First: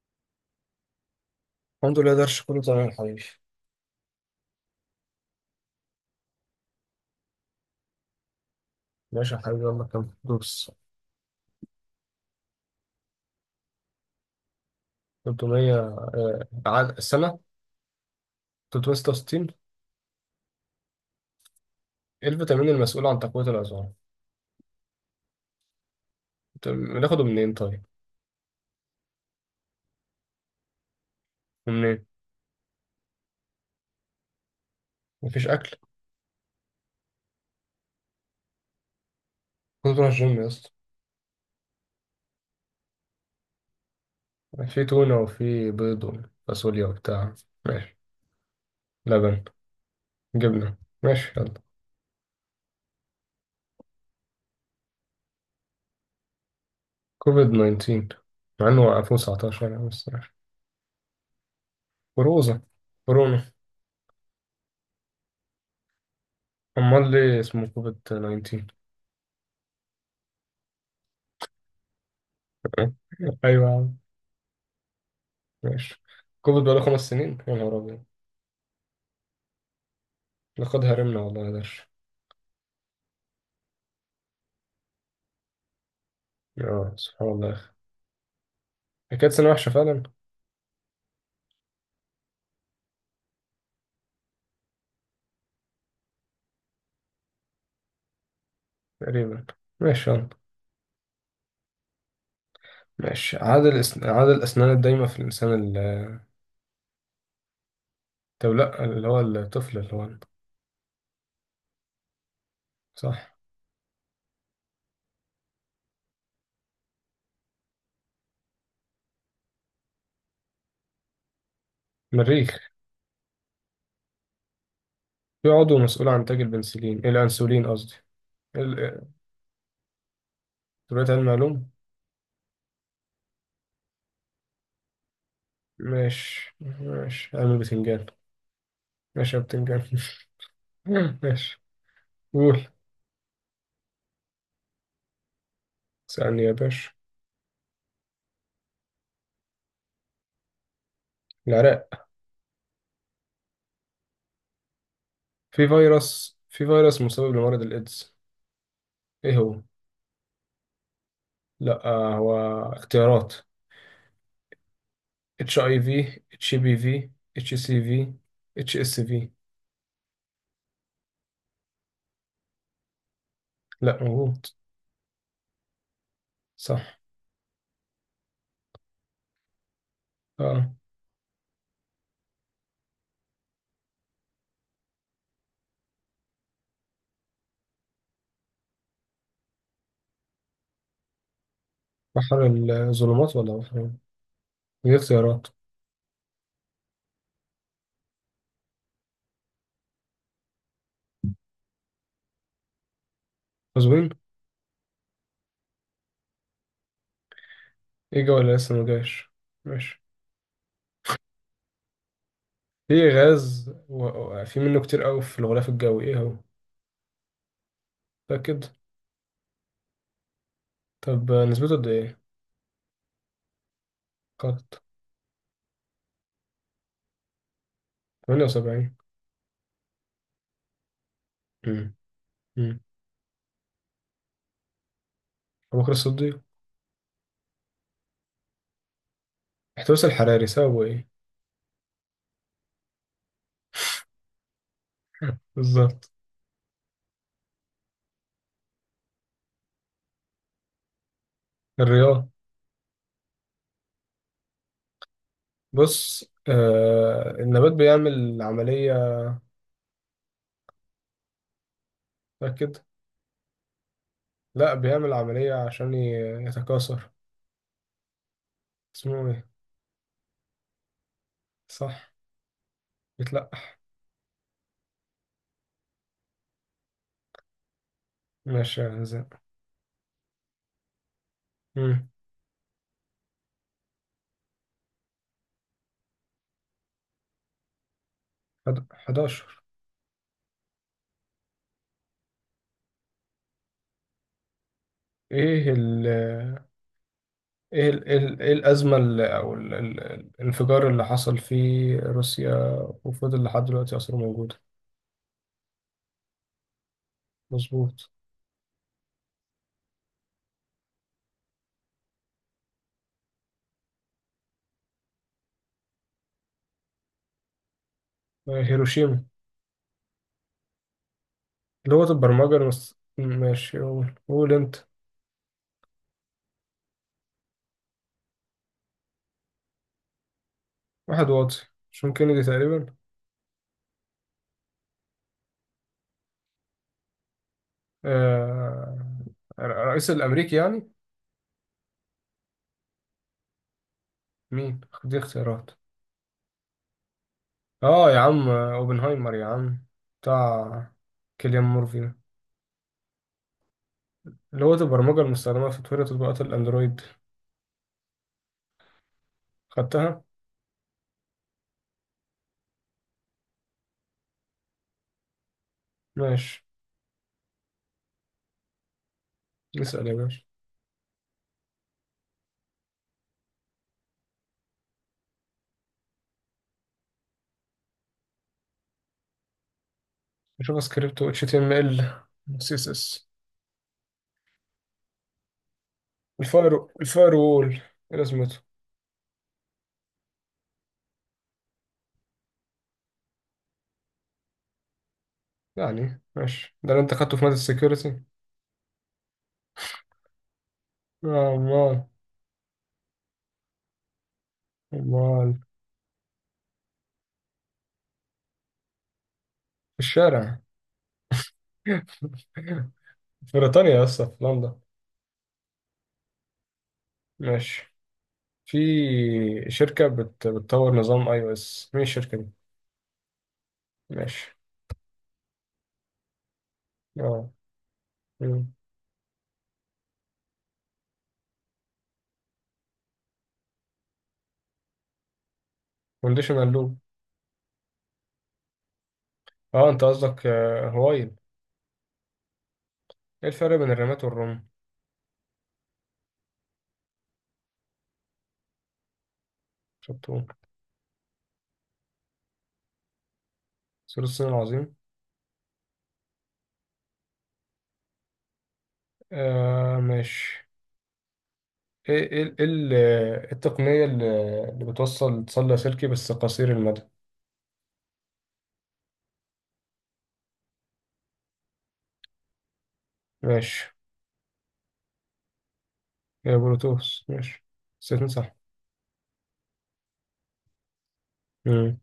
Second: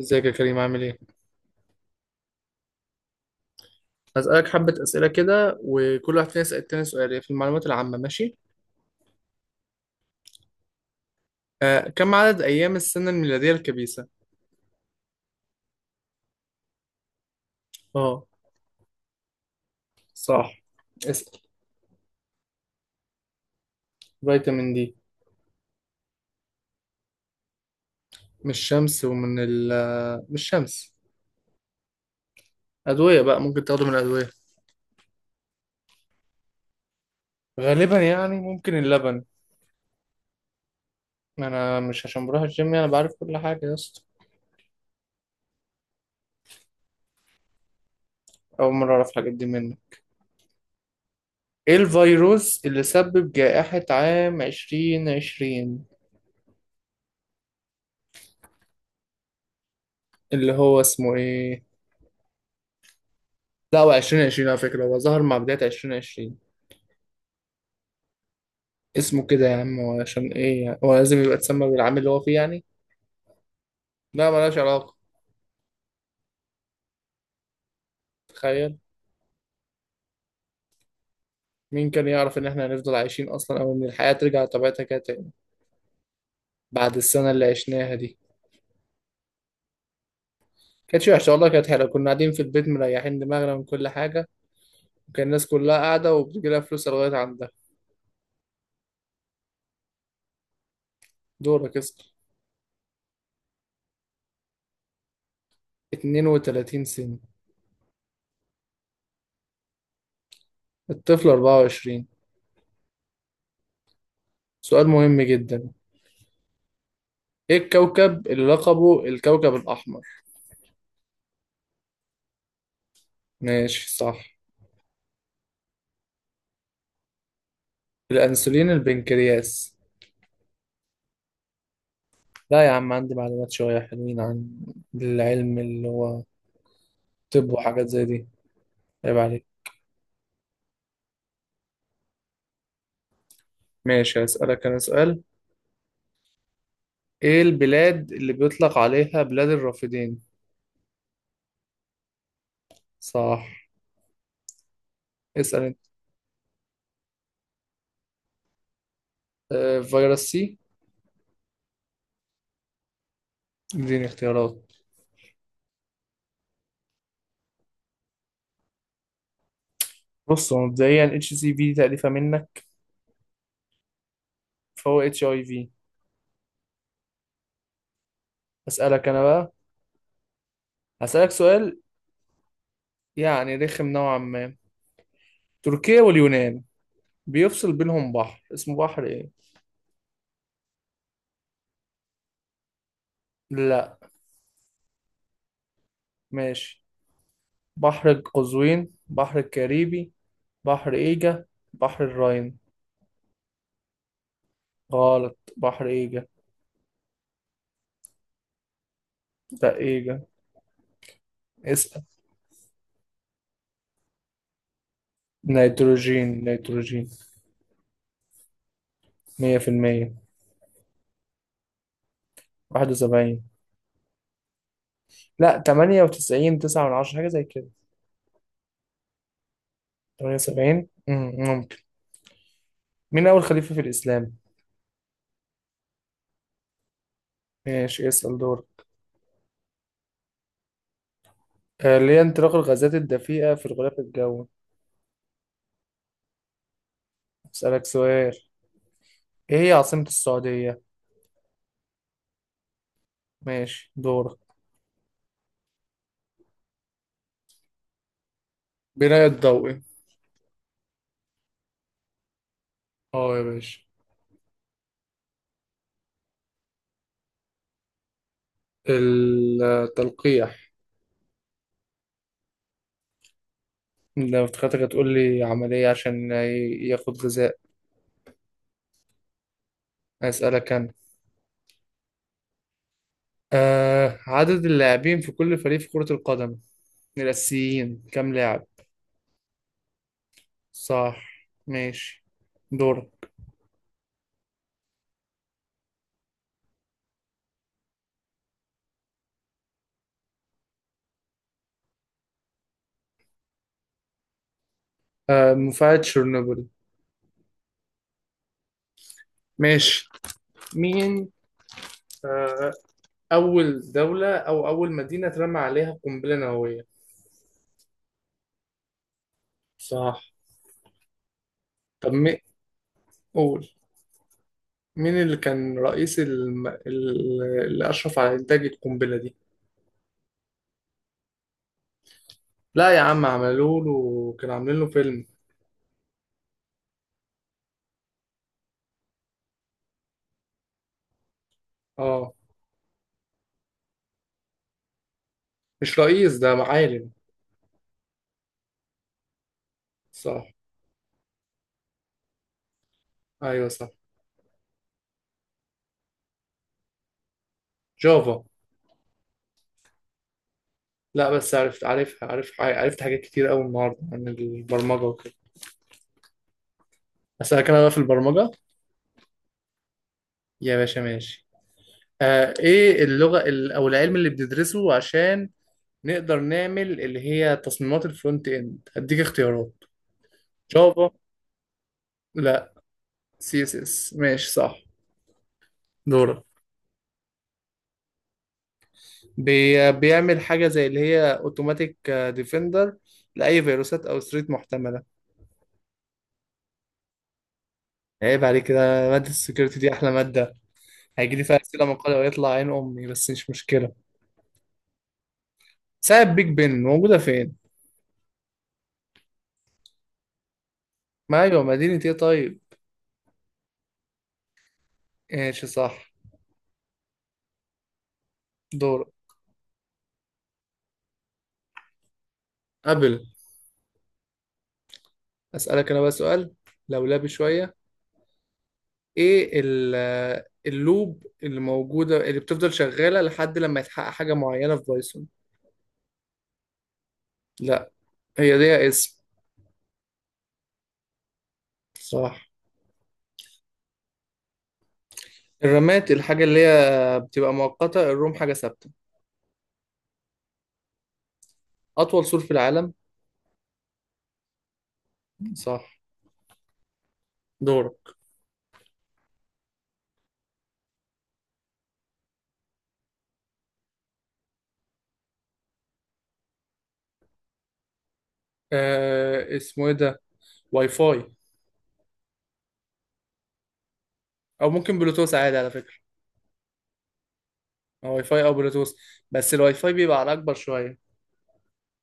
ازيك يا كريم، عامل ايه؟ الحمد لله درش كله تمام يا حبيبي. هسألك حبة أسئلة كده، وكل واحد فينا يسأل التاني سؤال هي في المعلومات العامة، ماشي؟ ماشي يا حبيبي، يلا كم دروس. آه، كم عدد أيام السنة الميلادية الكبيسة؟ 300 السنة اه. 366. صح. اسأل. إيه الفيتامين المسؤول عن تقوية العظام؟ فيتامين دي. طب بناخده منين طيب؟ من الشمس ومن ال، من الشمس. منين؟ أدوية بقى، ممكن تاخده من الأدوية. مفيش أكل؟ غالبا ممكن اللبن. كنت بروح الجيم يا اسطى. أنا مش عشان بروح الجيم بعرف كل حاجة يا اسطى. في تونة وفي بيض وفاصوليا وبتاع. ماشي. أول مرة أعرف الحاجات لبن. دي منك. جبنة. ماشي يلا. ايه الفيروس اللي سبب جائحة عام 2020؟ كوفيد 19. مع إنه وقفوه 19 يعني بس ماشي. اللي هو اسمه ايه؟ كوروزة. كورونا. لا، هو 2020 على فكرة، هو ظهر مع بداية 2020. أمال ليه اسمه كوفيد 19؟ اسمه كده يا عم، هو عشان ايه؟ هو لازم يبقى اتسمى بالعام اللي هو فيه أيوة يا عم. لا، ملهاش علاقة. ماشي. كوفيد بقاله 5 سنين يا نهار أبيض. تخيل. لقد هرمنا والله يا درش. مين كان يعرف ان احنا هنفضل عايشين اصلا، او ان الحياة ترجع لطبيعتها كده تاني اه، بعد سبحان السنة اللي الله يا أخي. عشناها دي. هي كانت سنة وحشة فعلا. كانت وحشة والله، كانت حلوة، كنا قاعدين في البيت مريحين دماغنا من كل حاجة، وكان الناس كلها قاعدة وبتجيلها فلوس لغاية عندها. تقريبا. ماشي يلا. دورك اسأل. ماشي. عدد الأسنان الدايمة في الإنسان 32 سنة. طب لا، اللي هو الطفل اللي هو. الطفل 24. صح. سؤال مهم جدا. ايه الكوكب اللي لقبه الكوكب الأحمر؟ مريخ. ماشي، صح. في عضو مسؤول عن إنتاج البنسلين، الأنسولين قصدي. الأنسولين ال... البنكرياس. دلوقتي علم معلوم. لا يا عم، عندي معلومات شوية حلوين عن العلم اللي هو. ماشي ماشي، طب علم وحاجات زي البتنجان. دي؟ عيب ماشي يا عليك. بتنجان. ماشي. قول. ماشي، هسألك أنا سؤال. اسألني يا باشا. إيه البلاد اللي بيطلق عليها بلاد الرافدين؟ العراق. صح. اسأل في أنت. فيروس في فيروس مسبب لمرض الإيدز. إيه هو؟ آه، فيروس سي. لا، هو اختيارات: اديني اختيارات. اتش اي في، اتش بي في، اتش سي في، اتش اس في. بص، هو مبدئيا اتش سي في تأليفة منك، لا موجود. فهو اتش اي في. صح. أسألك أنا بقى. اه. هسألك سؤال رخم نوعا ما. تركيا واليونان بيفصل بينهم بحر، اسمه بحر إيه؟ بحر الظلمات ولا بحر. لا. ايه دي اختيارات. ماشي. بحر قزوين، بحر الكاريبي، بحر ايجا، بحر الراين. مظبوطين. غلط، بحر ايجا. اجا ولا لسه ما جاش. لا، ماشي. ايجا. اسأل. في غاز في منه كتير قوي في الغلاف الجوي، ايه نيتروجين هو. نيتروجين متأكد. مية في المية. طب نسبته قد ايه. واحد وسبعين. قط. لا، تمانية وتسعين، تسعة من عشرة، حاجة زي كده. 78. تمانية وسبعين، ممكن. امم امم مين أول خليفة في الإسلام؟ ابو بكر الصديق. ماشي، اسأل دور. احتباس الحراري سببه ايه. آه، ليه انطلاق الغازات الدفيئة في الغلاف الجوي؟ بالظبط. أسألك سؤال. ايه هي عاصمة السعودية؟ الرياض. ماشي، دورك. بص، النبات بيعمل عملية. بناء الضوئي. متأكد. اه يا باشا. لا، بيعمل عملية عشان يتكاثر. اسمه ايه. التلقيح. صح. بيتلقح. لو افتكرتك هتقول لي عملية عشان ي- ياخد غذاء. ماشي يا زين. أسألك أنا. امم آه، عدد اللاعبين في كل فريق في كرة القدم الأساسيين كام لاعب؟ 11. صح، ماشي، دور. ايه ال إيه الأزمة اللي، او الانفجار اللي حصل في روسيا وفضل لحد دلوقتي أصلا موجودة. آه، مفاعل تشيرنوبل. مظبوط. ماشي. مين آه أول دولة أو أول مدينة اترمى عليها قنبلة نووية؟ هيروشيما. صح. طب مين؟ قول. ماشي، قول قول انت. مين كان رئيس الم... ال- اللي أشرف على إنتاج القنبلة دي؟ واحد واطي. جون كينيدي تقريبا. لا يا عم، عملوا له، كانوا عاملين له فيلم. آه... الرئيس الأمريكي يعني. اه. مين دي اختيارات. مش رئيس ده، معالم. اه يا عم، اوبنهايمر يا عم. صح. بتاع. كيليان مورفي. ايوه صح. اللي هو البرمجة المستخدمة في تطوير تطبيقات الأندرويد. جافا. خدتها؟ لا، بس عرفت، عارفها، عارف، عرفت حاجات كتير قوي النهارده عن البرمجه وكده. ماشي. اسالك انا بقى في البرمجه. اسأل يا باشا. يا باشا ماشي. آه، ايه اللغه ال- او العلم اللي بندرسه عشان نقدر نعمل اللي هي تصميمات الفرونت اند؟ هديك اختيارات. نشوف جافا. سكريبت و HTML و لا. CSS. سي اس اس. ماشي صح، دورك. الفاير وول، ايه لازمته؟ بي بيعمل حاجه زي اللي هي اوتوماتيك ديفندر لاي فيروسات او ستريت محتمله. يعني ماشي، ده اللي انت خدته في مادة السكيورتي؟ عيب عليك كده. مادة السكيورتي دي أحلى مادة. هيجيلي فيها أسئلة أمال. مقالة ويطلع عين أمي، بس مش مشكلة. أمال. ساعة بيج بن موجودة فين؟ في الشارع. ما أيوة، مدينة إيه طيب؟ في بريطانيا يا اسطى، في لندن. ماشي صح. ماشي. في. دور. بتطور نظام اي او اس. مين الشركة دي؟ قبل. ماشي. أسألك أنا بقى سؤال لولبي اه، شوية. إيه ال- اللوب اللي موجودة اللي بتفضل شغالة لحد لما يتحقق حاجة معينة في بايثون؟ كونديشنال لوب. لا. هي دي اسم. اه انت قصدك، هوايل. صح. ايه الفرق بين الرمات والرمل. الرامات الحاجة اللي هي بتبقى مؤقتة، الروم حاجة ثابتة. شطور. أطول سور في العالم؟ سور الصين العظيم. صح، دورك. ماشي. ايه ايه إيه ال- آه، التقنية اللي اللي بتوصل اتصال لاسلكي بس قصير المدى. آه، اسمه إيه ده؟ واي فاي. ماشي. او ممكن بلوتوث عادي على فكره. هي بلوتوث ماشي. أو واي ستين فاي او صح. بلوتوث، بس الواي فاي بيبقى على اكبر شويه. مم.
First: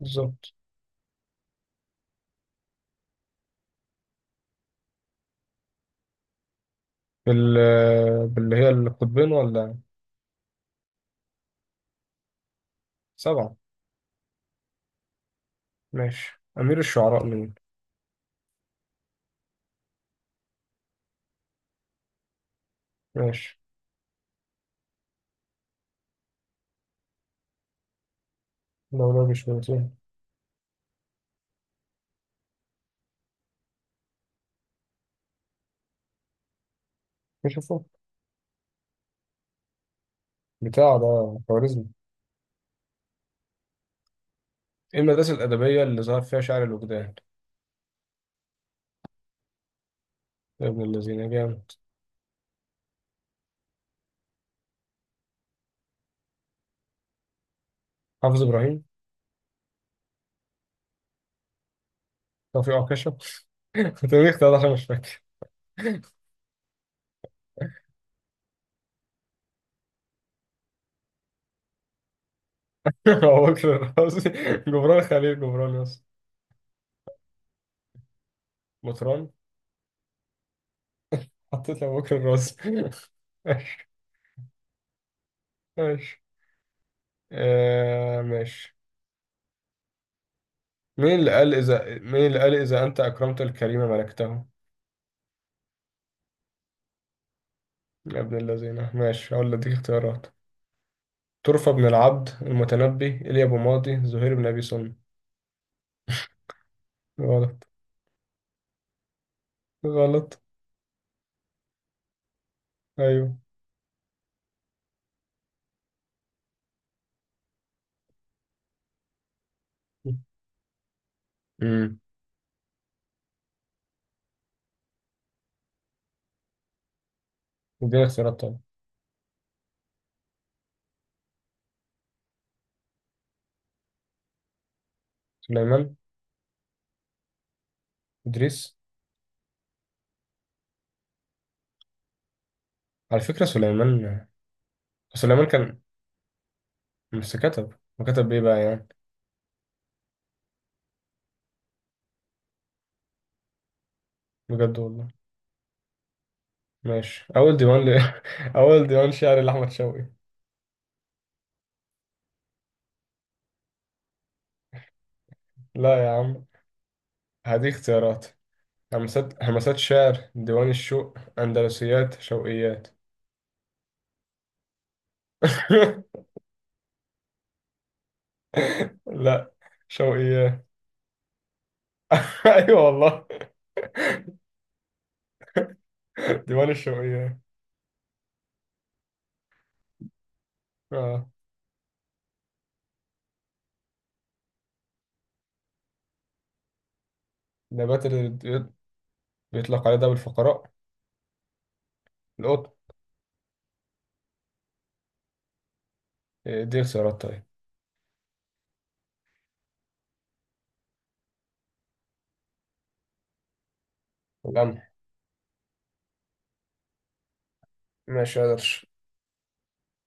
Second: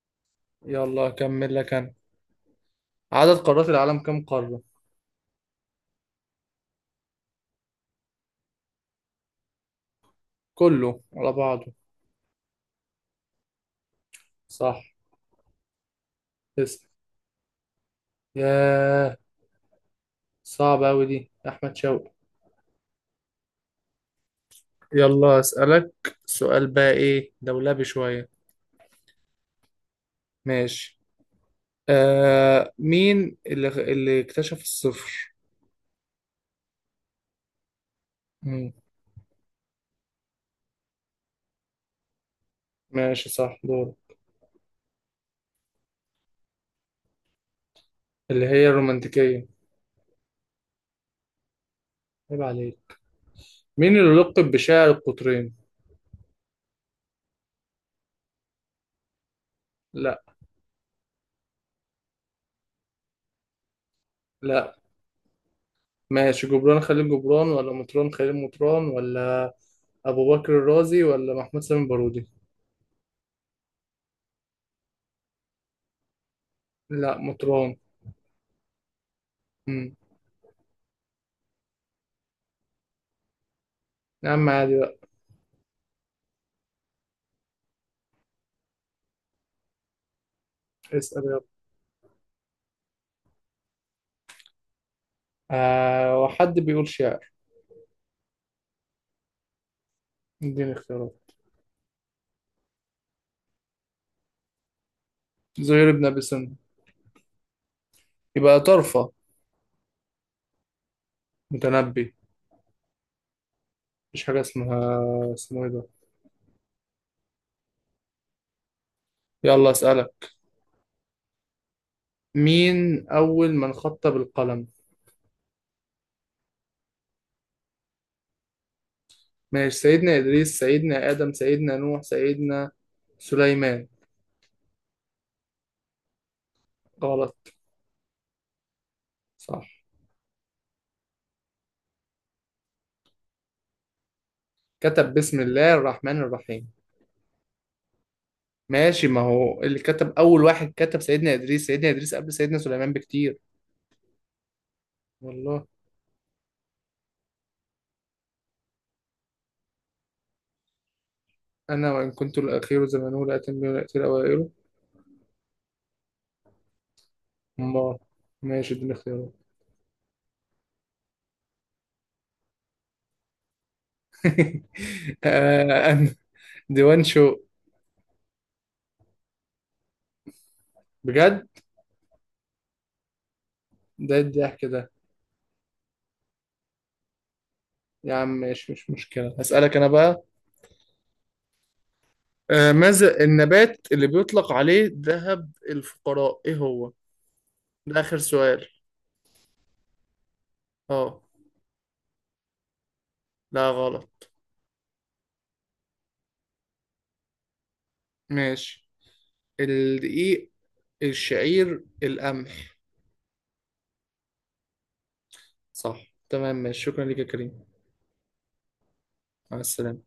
بالظبط. يلا اكمل لك انا. عدد قارات العالم كم قاره؟ باللي هي القطبين ولا. كله على بعضه. سبعة. صح. ماشي أمير اسم. الشعراء مين. ياه، صعب اوي دي، يا احمد شوقي. ماشي. يلا اسالك سؤال بقى، ايه دولابي شويه. لو ده مش بنتين. ماشي. آه، مين اللي اكتشف الصفر؟ نشوفه. مم. بتاع ده خوارزمي. ماشي صح، دور. ايه المدرسة الأدبية اللي ظهر فيها شعر الوجدان. اللي هي الرومانتيكيه. يا ابن الذين جامد. عيب عليك. مين اللي لقب بشاعر القطرين؟ حافظ ابراهيم. لا. توفيق عكاشة توفيق ده عشان لا. مش فاكر. ماشي، جبران خليل جبران ولا مطران خليل مطران ولا أبو بكر الرازي ولا محمود سامي البارودي؟ ابو بكر الرازي، جبران خليل جبران، يس. لا، مطران. مطران. مم. حطيت ابو بكر الرازي ماشي. يا عم عادي بقى. ماشي. ماشي. اسأل يلا. مين اللي قال اذا انت اكرمت الكريم ملكته. آه، وحد بيقول شعر. يا ابن الذين، ماشي اقول لك اختيارات: اديني اختيارات. طرفة بن العبد، المتنبي، ايليا ابو ماضي، زهير بن ابي سلمى. زهير بن أبي سنة. غلط. يبقى طرفة. غلط. متنبي. ايوه. مفيش حاجة اسمها، اسمه ايه ده. يلا أسألك، امم مين أول من خط بالقلم؟ اديني اختيارات طبعا. ماشي، سيدنا إدريس، سيدنا آدم، سيدنا نوح، سيدنا سليمان. سليمان. غلط. ادريس. صح. على فكرة سليمان. كتب بسم سليمان الله كان. الرحمن الرحيم. بس كتب. وكتب ايه بقى يعني. ماشي، ما هو اللي كتب، أول واحد كتب سيدنا إدريس، سيدنا إدريس قبل سيدنا سليمان بكتير. بجد والله. والله. ماشي، أول ديوان شعر لأحمد شوقي. أنا وإن كنت الأخير زمانه، لا أتم ولا أتي الأوائل. لا يا عم. هذه ما. اختيارات: ماشي، اديني اختيارات. همسات همسات شعر، ديوان الشوق، أندلسيات، شوقيات. آه، أنا- ديوان شو. لا، شوقيات. بجد. أيوة والله. ده الضحك ده. ديوان الشوقيات. يا عم ماشي، مش مشكلة، هسألك أنا بقى. آه آه، ماذا النبات اللي بيطلق عليه ذهب الفقراء، إيه هو؟ ده نبات آخر اللي سؤال. بيطلق عليه داب الفقراء. أه. القطن. لا، غلط. إيه، دي اختيارات طيب. ماشي. الدقيق، الشعير، القمح. القمح. صح تمام، ماشي، شكرا لك يا كريم. ماشي قدرش. مع السلامة.